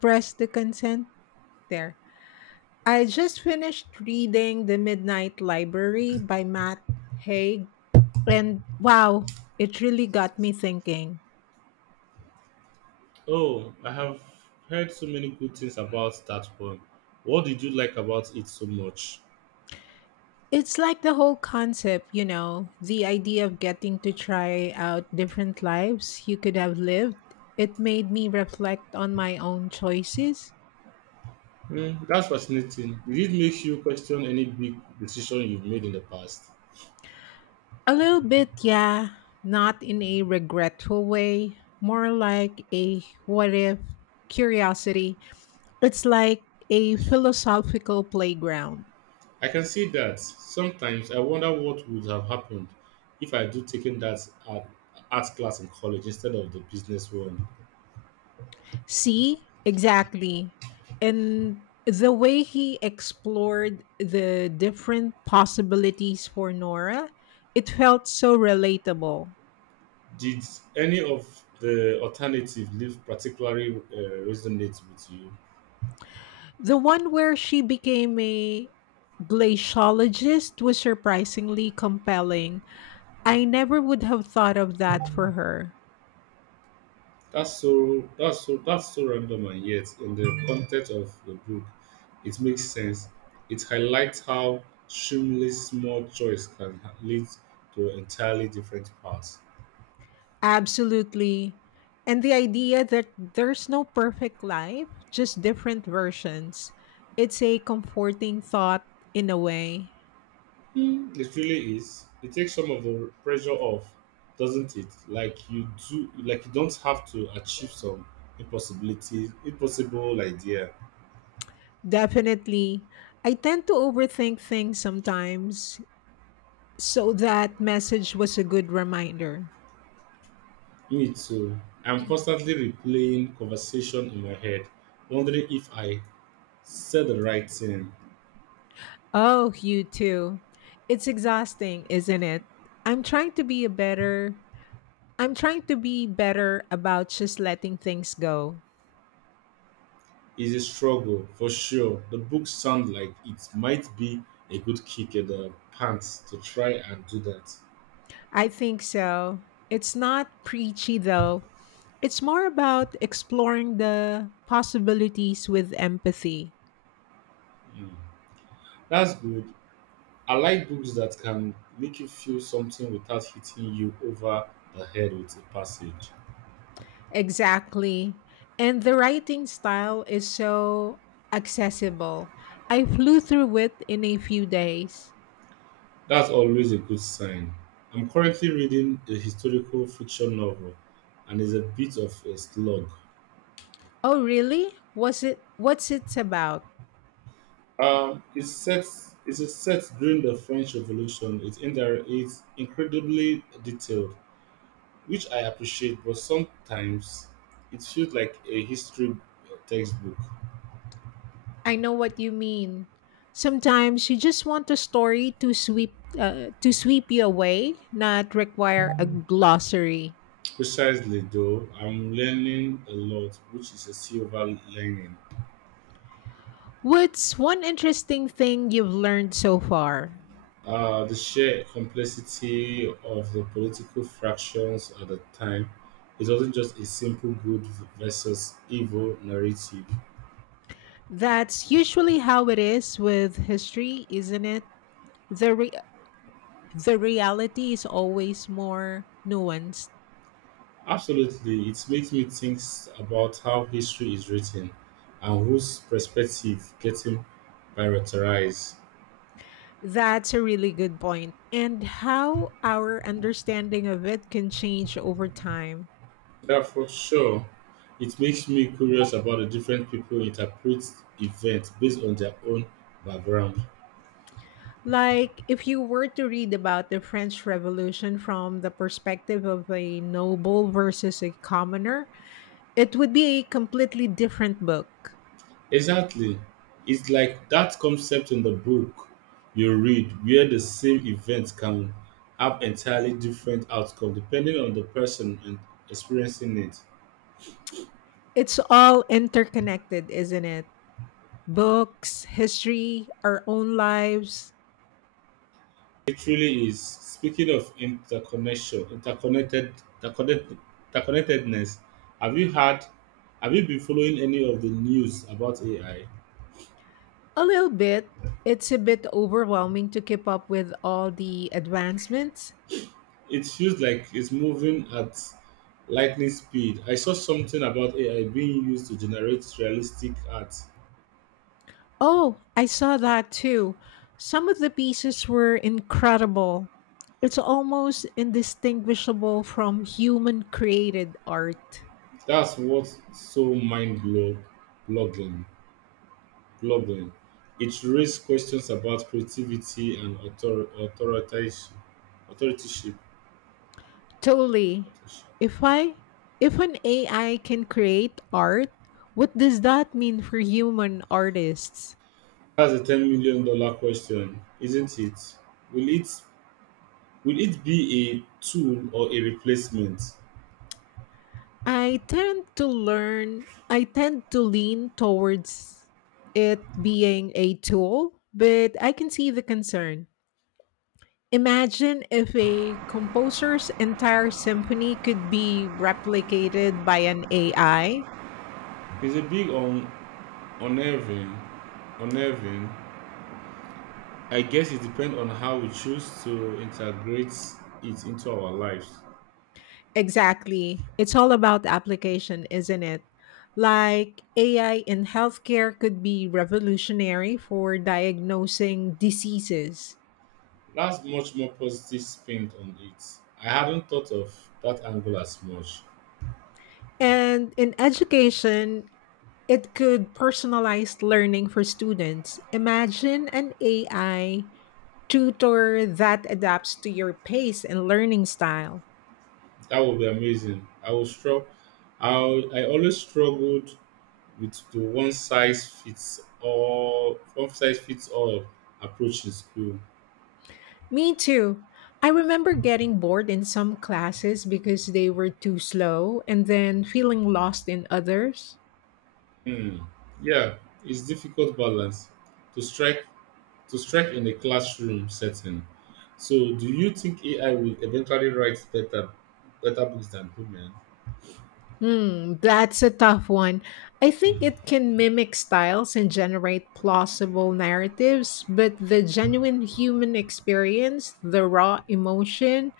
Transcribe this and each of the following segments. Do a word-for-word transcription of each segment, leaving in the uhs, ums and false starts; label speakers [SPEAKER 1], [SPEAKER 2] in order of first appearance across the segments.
[SPEAKER 1] Press the consent there. I just finished reading The Midnight Library by Matt Haig, and wow, it really got me thinking.
[SPEAKER 2] Oh, I have heard so many good things about that one. What did you like about it so much?
[SPEAKER 1] It's like the whole concept, you know, the idea of getting to try out different lives you could have lived. It made me reflect on my own choices.
[SPEAKER 2] Hmm, that's fascinating. Did it make you question any big decision you've made in the past?
[SPEAKER 1] A little bit, yeah. Not in a regretful way, more like a what if curiosity. It's like a philosophical playground.
[SPEAKER 2] I can see that. Sometimes I wonder what would have happened if I do taken that art, art class in college instead of the business one.
[SPEAKER 1] See, exactly. And the way he explored the different possibilities for Nora, it felt so relatable.
[SPEAKER 2] Did any of the alternative leave particularly uh, resonate with you?
[SPEAKER 1] The one where she became a glaciologist was surprisingly compelling. I never would have thought of that for her.
[SPEAKER 2] That's so that's so that's so random, and yet in the context of the book it makes sense. It highlights how extremely small choice can ha- lead to entirely different paths.
[SPEAKER 1] Absolutely. And the idea that there's no perfect life, just different versions. It's a comforting thought, in a way.
[SPEAKER 2] Hmm, it really is. It takes some of the pressure off, doesn't it? Like you do like you don't have to achieve some impossibility impossible idea.
[SPEAKER 1] Definitely. I tend to overthink things sometimes, so that message was a good reminder.
[SPEAKER 2] Me too. I'm constantly replaying conversation in my head, wondering if I said the right thing
[SPEAKER 1] Oh, you too. It's exhausting, isn't it? I'm trying to be a better I'm trying to be better about just letting things go.
[SPEAKER 2] is a struggle for sure. The book sounds like it might be a good kick in the pants to try and do that.
[SPEAKER 1] I think so. It's not preachy though. It's more about exploring the possibilities with empathy.
[SPEAKER 2] Mm. That's good. I like books that can make you feel something without hitting you over the head with a passage.
[SPEAKER 1] Exactly. And the writing style is so accessible. I flew through it in a few days.
[SPEAKER 2] That's always a good sign. I'm currently reading a historical fiction novel and it's a bit of a slog.
[SPEAKER 1] Oh, really? Was it, what's it about?
[SPEAKER 2] Um, it's set it's set during the French Revolution. It's, indir- it's incredibly detailed, which I appreciate, but sometimes it feels like a history textbook.
[SPEAKER 1] I know what you mean. Sometimes you just want a story to sweep uh, to sweep you away, not require a glossary.
[SPEAKER 2] Precisely, though, I'm learning a lot, which is a silver lining.
[SPEAKER 1] What's one interesting thing you've learned so far?
[SPEAKER 2] Uh, the sheer complexity of the political fractions at the time, it wasn't just a simple good versus evil narrative.
[SPEAKER 1] That's usually how it is with history, isn't it? The re- the reality is always more nuanced.
[SPEAKER 2] Absolutely, it makes me think about how history is written and whose perspective getting prioritized.
[SPEAKER 1] That's a really good point. And how our understanding of it can change over time.
[SPEAKER 2] Yeah, for sure. It makes me curious about the different people interpret events based on their own background.
[SPEAKER 1] Like if you were to read about the French Revolution from the perspective of a noble versus a commoner, it would be a completely different book.
[SPEAKER 2] Exactly. It's like that concept in the book you read where the same event can have entirely different outcome depending on the person and experiencing it.
[SPEAKER 1] It's all interconnected, isn't it? Books, history, our own lives.
[SPEAKER 2] It really is. Speaking of interconnection, interconnected, interconnect, interconnectedness, have you had, have you been following any of the news about A I?
[SPEAKER 1] A little bit. It's a bit overwhelming to keep up with all the advancements.
[SPEAKER 2] It feels like it's moving at lightning speed. I saw something about A I being used to generate realistic art.
[SPEAKER 1] Oh, I saw that too. Some of the pieces were incredible. It's almost indistinguishable from human created art.
[SPEAKER 2] That's what's so mind blow- blogging. Blogging. It raises questions about creativity and author- authoritative- authoritative-
[SPEAKER 1] Totally.
[SPEAKER 2] authorship.
[SPEAKER 1] If I if an A I can create art, what does that mean for human artists?
[SPEAKER 2] That's a ten million dollar question, isn't it? Will it will it be a tool or a replacement?
[SPEAKER 1] I tend to learn, I tend to lean towards it being a tool, but I can see the concern. Imagine if a composer's entire symphony could be replicated by an A I.
[SPEAKER 2] It's a big on unnerving, unnerving, I guess it depends on how we choose to integrate it into our lives.
[SPEAKER 1] Exactly. It's all about the application, isn't it? Like A I in healthcare could be revolutionary for diagnosing diseases.
[SPEAKER 2] That's much more positive spin on it. I hadn't thought of that angle as much.
[SPEAKER 1] And in education, it could personalize learning for students. Imagine an A I tutor that adapts to your pace and learning style.
[SPEAKER 2] That would be amazing. I will struggle. I I always struggled with the one size fits all one size fits all approach in school.
[SPEAKER 1] Me too. I remember getting bored in some classes because they were too slow and then feeling lost in others.
[SPEAKER 2] Hmm. Yeah, it's difficult balance to strike to strike in a classroom setting. So, do you think A I will eventually write better, better books than human?
[SPEAKER 1] Hmm, that's a tough one. I think it can mimic styles and generate plausible narratives, but the genuine human experience, the raw emotion,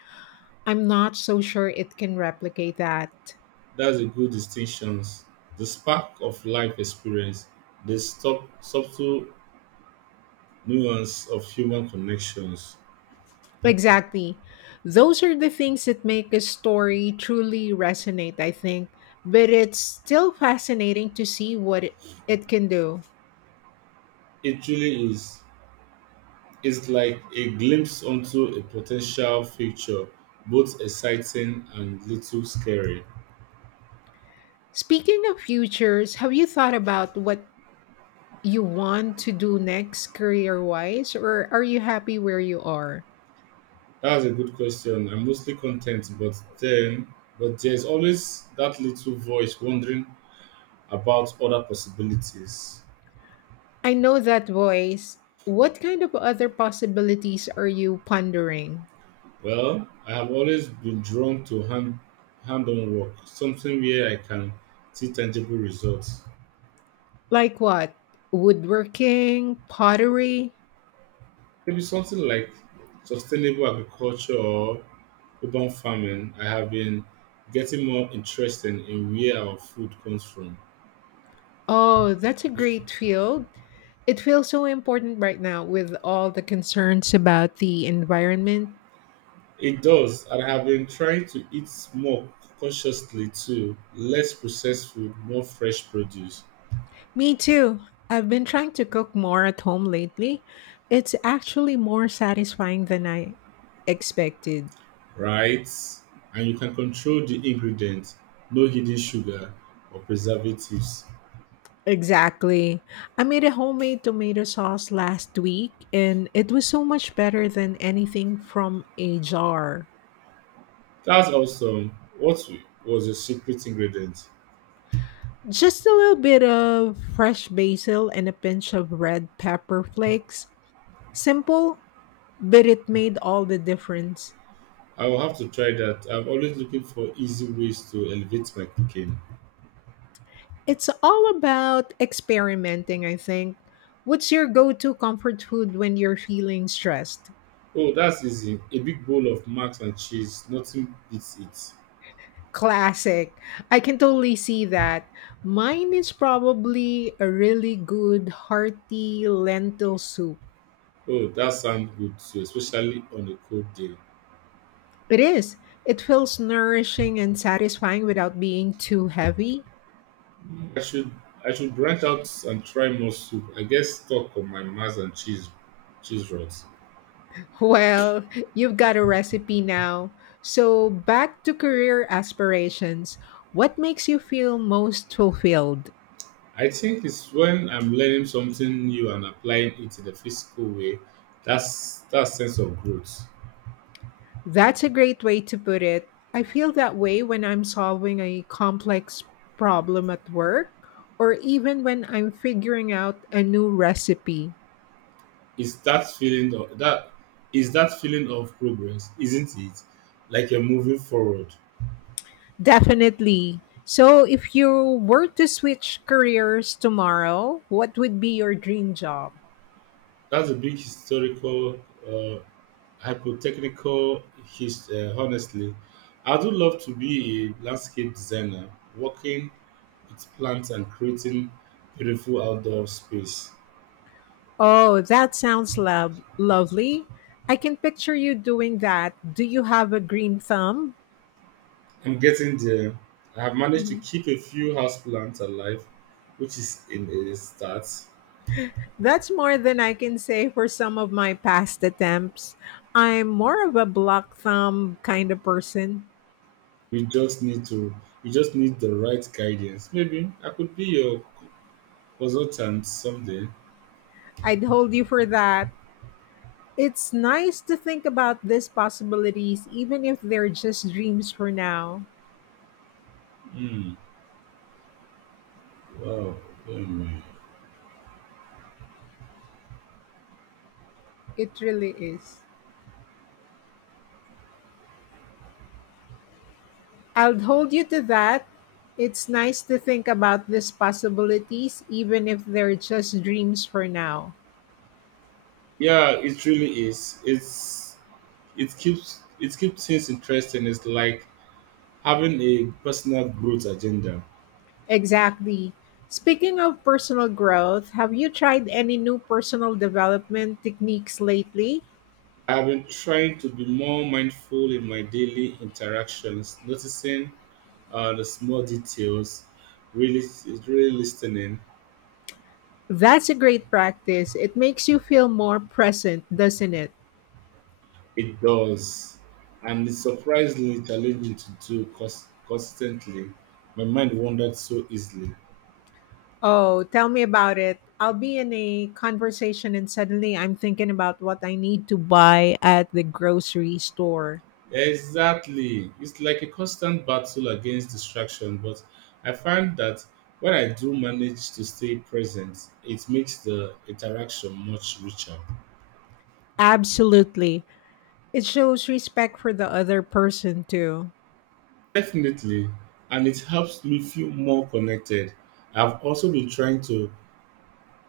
[SPEAKER 1] I'm not so sure it can replicate that.
[SPEAKER 2] That's a good distinction. The spark of life experience, the stop, subtle nuance of human connections.
[SPEAKER 1] Exactly. Those are the things that make a story truly resonate, I think. But it's still fascinating to see what it it can do.
[SPEAKER 2] It truly is. It's like a glimpse onto a potential future, both exciting and little scary.
[SPEAKER 1] Speaking of futures, have you thought about what you want to do next career wise, or are you happy where you are?
[SPEAKER 2] That's a good question. I'm mostly content, but then, But there's always that little voice wondering about other possibilities.
[SPEAKER 1] I know that voice. What kind of other possibilities are you pondering?
[SPEAKER 2] Well, I have always been drawn to hand hand on work, something where I can see tangible results.
[SPEAKER 1] Like what? Woodworking, pottery?
[SPEAKER 2] Maybe something like sustainable agriculture or urban farming. I have been getting more interested in where our food comes from.
[SPEAKER 1] Oh, that's a great field. It feels so important right now with all the concerns about the environment.
[SPEAKER 2] It does, and I have been trying to eat more consciously too, less processed food, more fresh produce.
[SPEAKER 1] Me too. I've been trying to cook more at home lately. It's actually more satisfying than I expected.
[SPEAKER 2] Right? And you can control the ingredients, no hidden sugar or preservatives.
[SPEAKER 1] Exactly. I made a homemade tomato sauce last week and it was so much better than anything from a jar.
[SPEAKER 2] That's awesome. What w- was your secret ingredient?
[SPEAKER 1] Just a little bit of fresh basil and a pinch of red pepper flakes. Simple, but it made all the difference.
[SPEAKER 2] I will have to try that. I'm always looking for easy ways to elevate my cooking.
[SPEAKER 1] It's all about experimenting, I think. What's your go to comfort food when you're feeling stressed?
[SPEAKER 2] Oh, that's easy. A big bowl of mac and cheese, nothing beats it.
[SPEAKER 1] Classic. I can totally see that. Mine is probably a really good, hearty lentil soup.
[SPEAKER 2] Oh, that sounds good too, especially on a cold day.
[SPEAKER 1] It is. It feels nourishing and satisfying without being too heavy.
[SPEAKER 2] Mm, I should I should branch out and try more soup. I get stuck on my mac and cheese cheese rods.
[SPEAKER 1] Well, you've got a recipe now. So, back to career aspirations. What makes you feel most fulfilled?
[SPEAKER 2] I think it's when I'm learning something new and applying it in a physical way. That's that sense of growth.
[SPEAKER 1] That's a great way to put it. I feel that way when I'm solving a complex problem at work or even when I'm figuring out a new recipe.
[SPEAKER 2] It's that feeling of that is that feeling of progress, isn't it? Like you're moving forward.
[SPEAKER 1] Definitely. So, if you were to switch careers tomorrow, what would be your dream job?
[SPEAKER 2] That's a big historical, uh, hypotechnical. His, uh, honestly, I do love to be a landscape designer, working with plants and creating beautiful outdoor space.
[SPEAKER 1] Oh, that sounds lov- lovely. I can picture you doing that. Do you have a green thumb?
[SPEAKER 2] I'm getting there. I have managed to
[SPEAKER 1] Mhm.
[SPEAKER 2] keep a few houseplants alive, which is in a start.
[SPEAKER 1] That's more than I can say for some of my past attempts. I'm more of a block thumb kind of person.
[SPEAKER 2] We just need to we just need the right guidance. Maybe I could be your consultant someday.
[SPEAKER 1] I'd hold you for that. It's nice to think about these possibilities, even if they're just dreams for now.
[SPEAKER 2] Hmm. Wow. Um,
[SPEAKER 1] It really is. I'll hold you to that. It's nice to think about these possibilities, even if they're just dreams for now.
[SPEAKER 2] yeah, it really is. It's it keeps it keeps things interesting. It's like having a personal growth agenda.
[SPEAKER 1] Exactly. Speaking of personal growth, have you tried any new personal development techniques lately?
[SPEAKER 2] I've been trying to be more mindful in my daily interactions, noticing uh, the small details, really, it's really listening.
[SPEAKER 1] That's a great practice. It makes you feel more present, doesn't it?
[SPEAKER 2] It does, and it's surprisingly challenging to do cons- constantly. My mind wandered so easily.
[SPEAKER 1] Oh, tell me about it. I'll be in a conversation and suddenly I'm thinking about what I need to buy at the grocery store.
[SPEAKER 2] Exactly, it's like a constant battle against distraction. But I find that when I do manage to stay present, it makes the interaction much richer.
[SPEAKER 1] Absolutely. It shows respect for the other person too.
[SPEAKER 2] Definitely, and it helps me feel more connected. I've also been trying to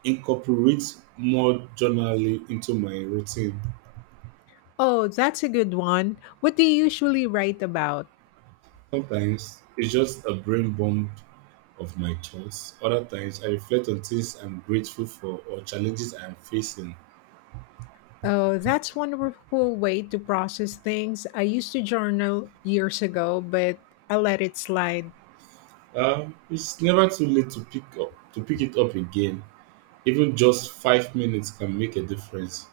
[SPEAKER 2] incorporate more journaling into my routine.
[SPEAKER 1] Oh, that's a good one. What do you usually write about?
[SPEAKER 2] Sometimes it's just a brain bomb of my thoughts. Other times I reflect on things I'm grateful for or challenges I'm facing.
[SPEAKER 1] Oh, that's wonderful way to process things. I used to journal years ago, but I let it slide.
[SPEAKER 2] Um, it's never too late to pick up to pick it up again. Even just five minutes can make a difference.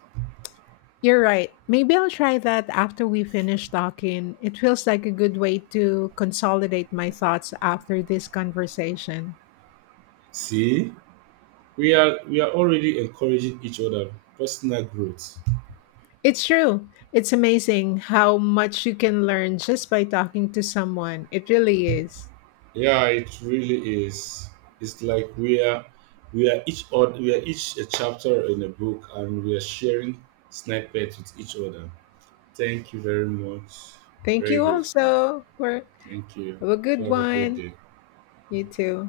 [SPEAKER 1] You're right. Maybe I'll try that after we finish talking. It feels like a good way to consolidate my thoughts after this conversation.
[SPEAKER 2] See, we are we are already encouraging each other personal growth.
[SPEAKER 1] It's true. It's amazing how much you can learn just by talking to someone. It really is.
[SPEAKER 2] Yeah, it really is. It's like we are we are each odd we are each a chapter in a book, and we are sharing snippets with each other. Thank you very much.
[SPEAKER 1] Thank
[SPEAKER 2] Very
[SPEAKER 1] you
[SPEAKER 2] grateful.
[SPEAKER 1] also for
[SPEAKER 2] Thank you.
[SPEAKER 1] have a
[SPEAKER 2] Do
[SPEAKER 1] good
[SPEAKER 2] have a great
[SPEAKER 1] one.
[SPEAKER 2] day.
[SPEAKER 1] You too.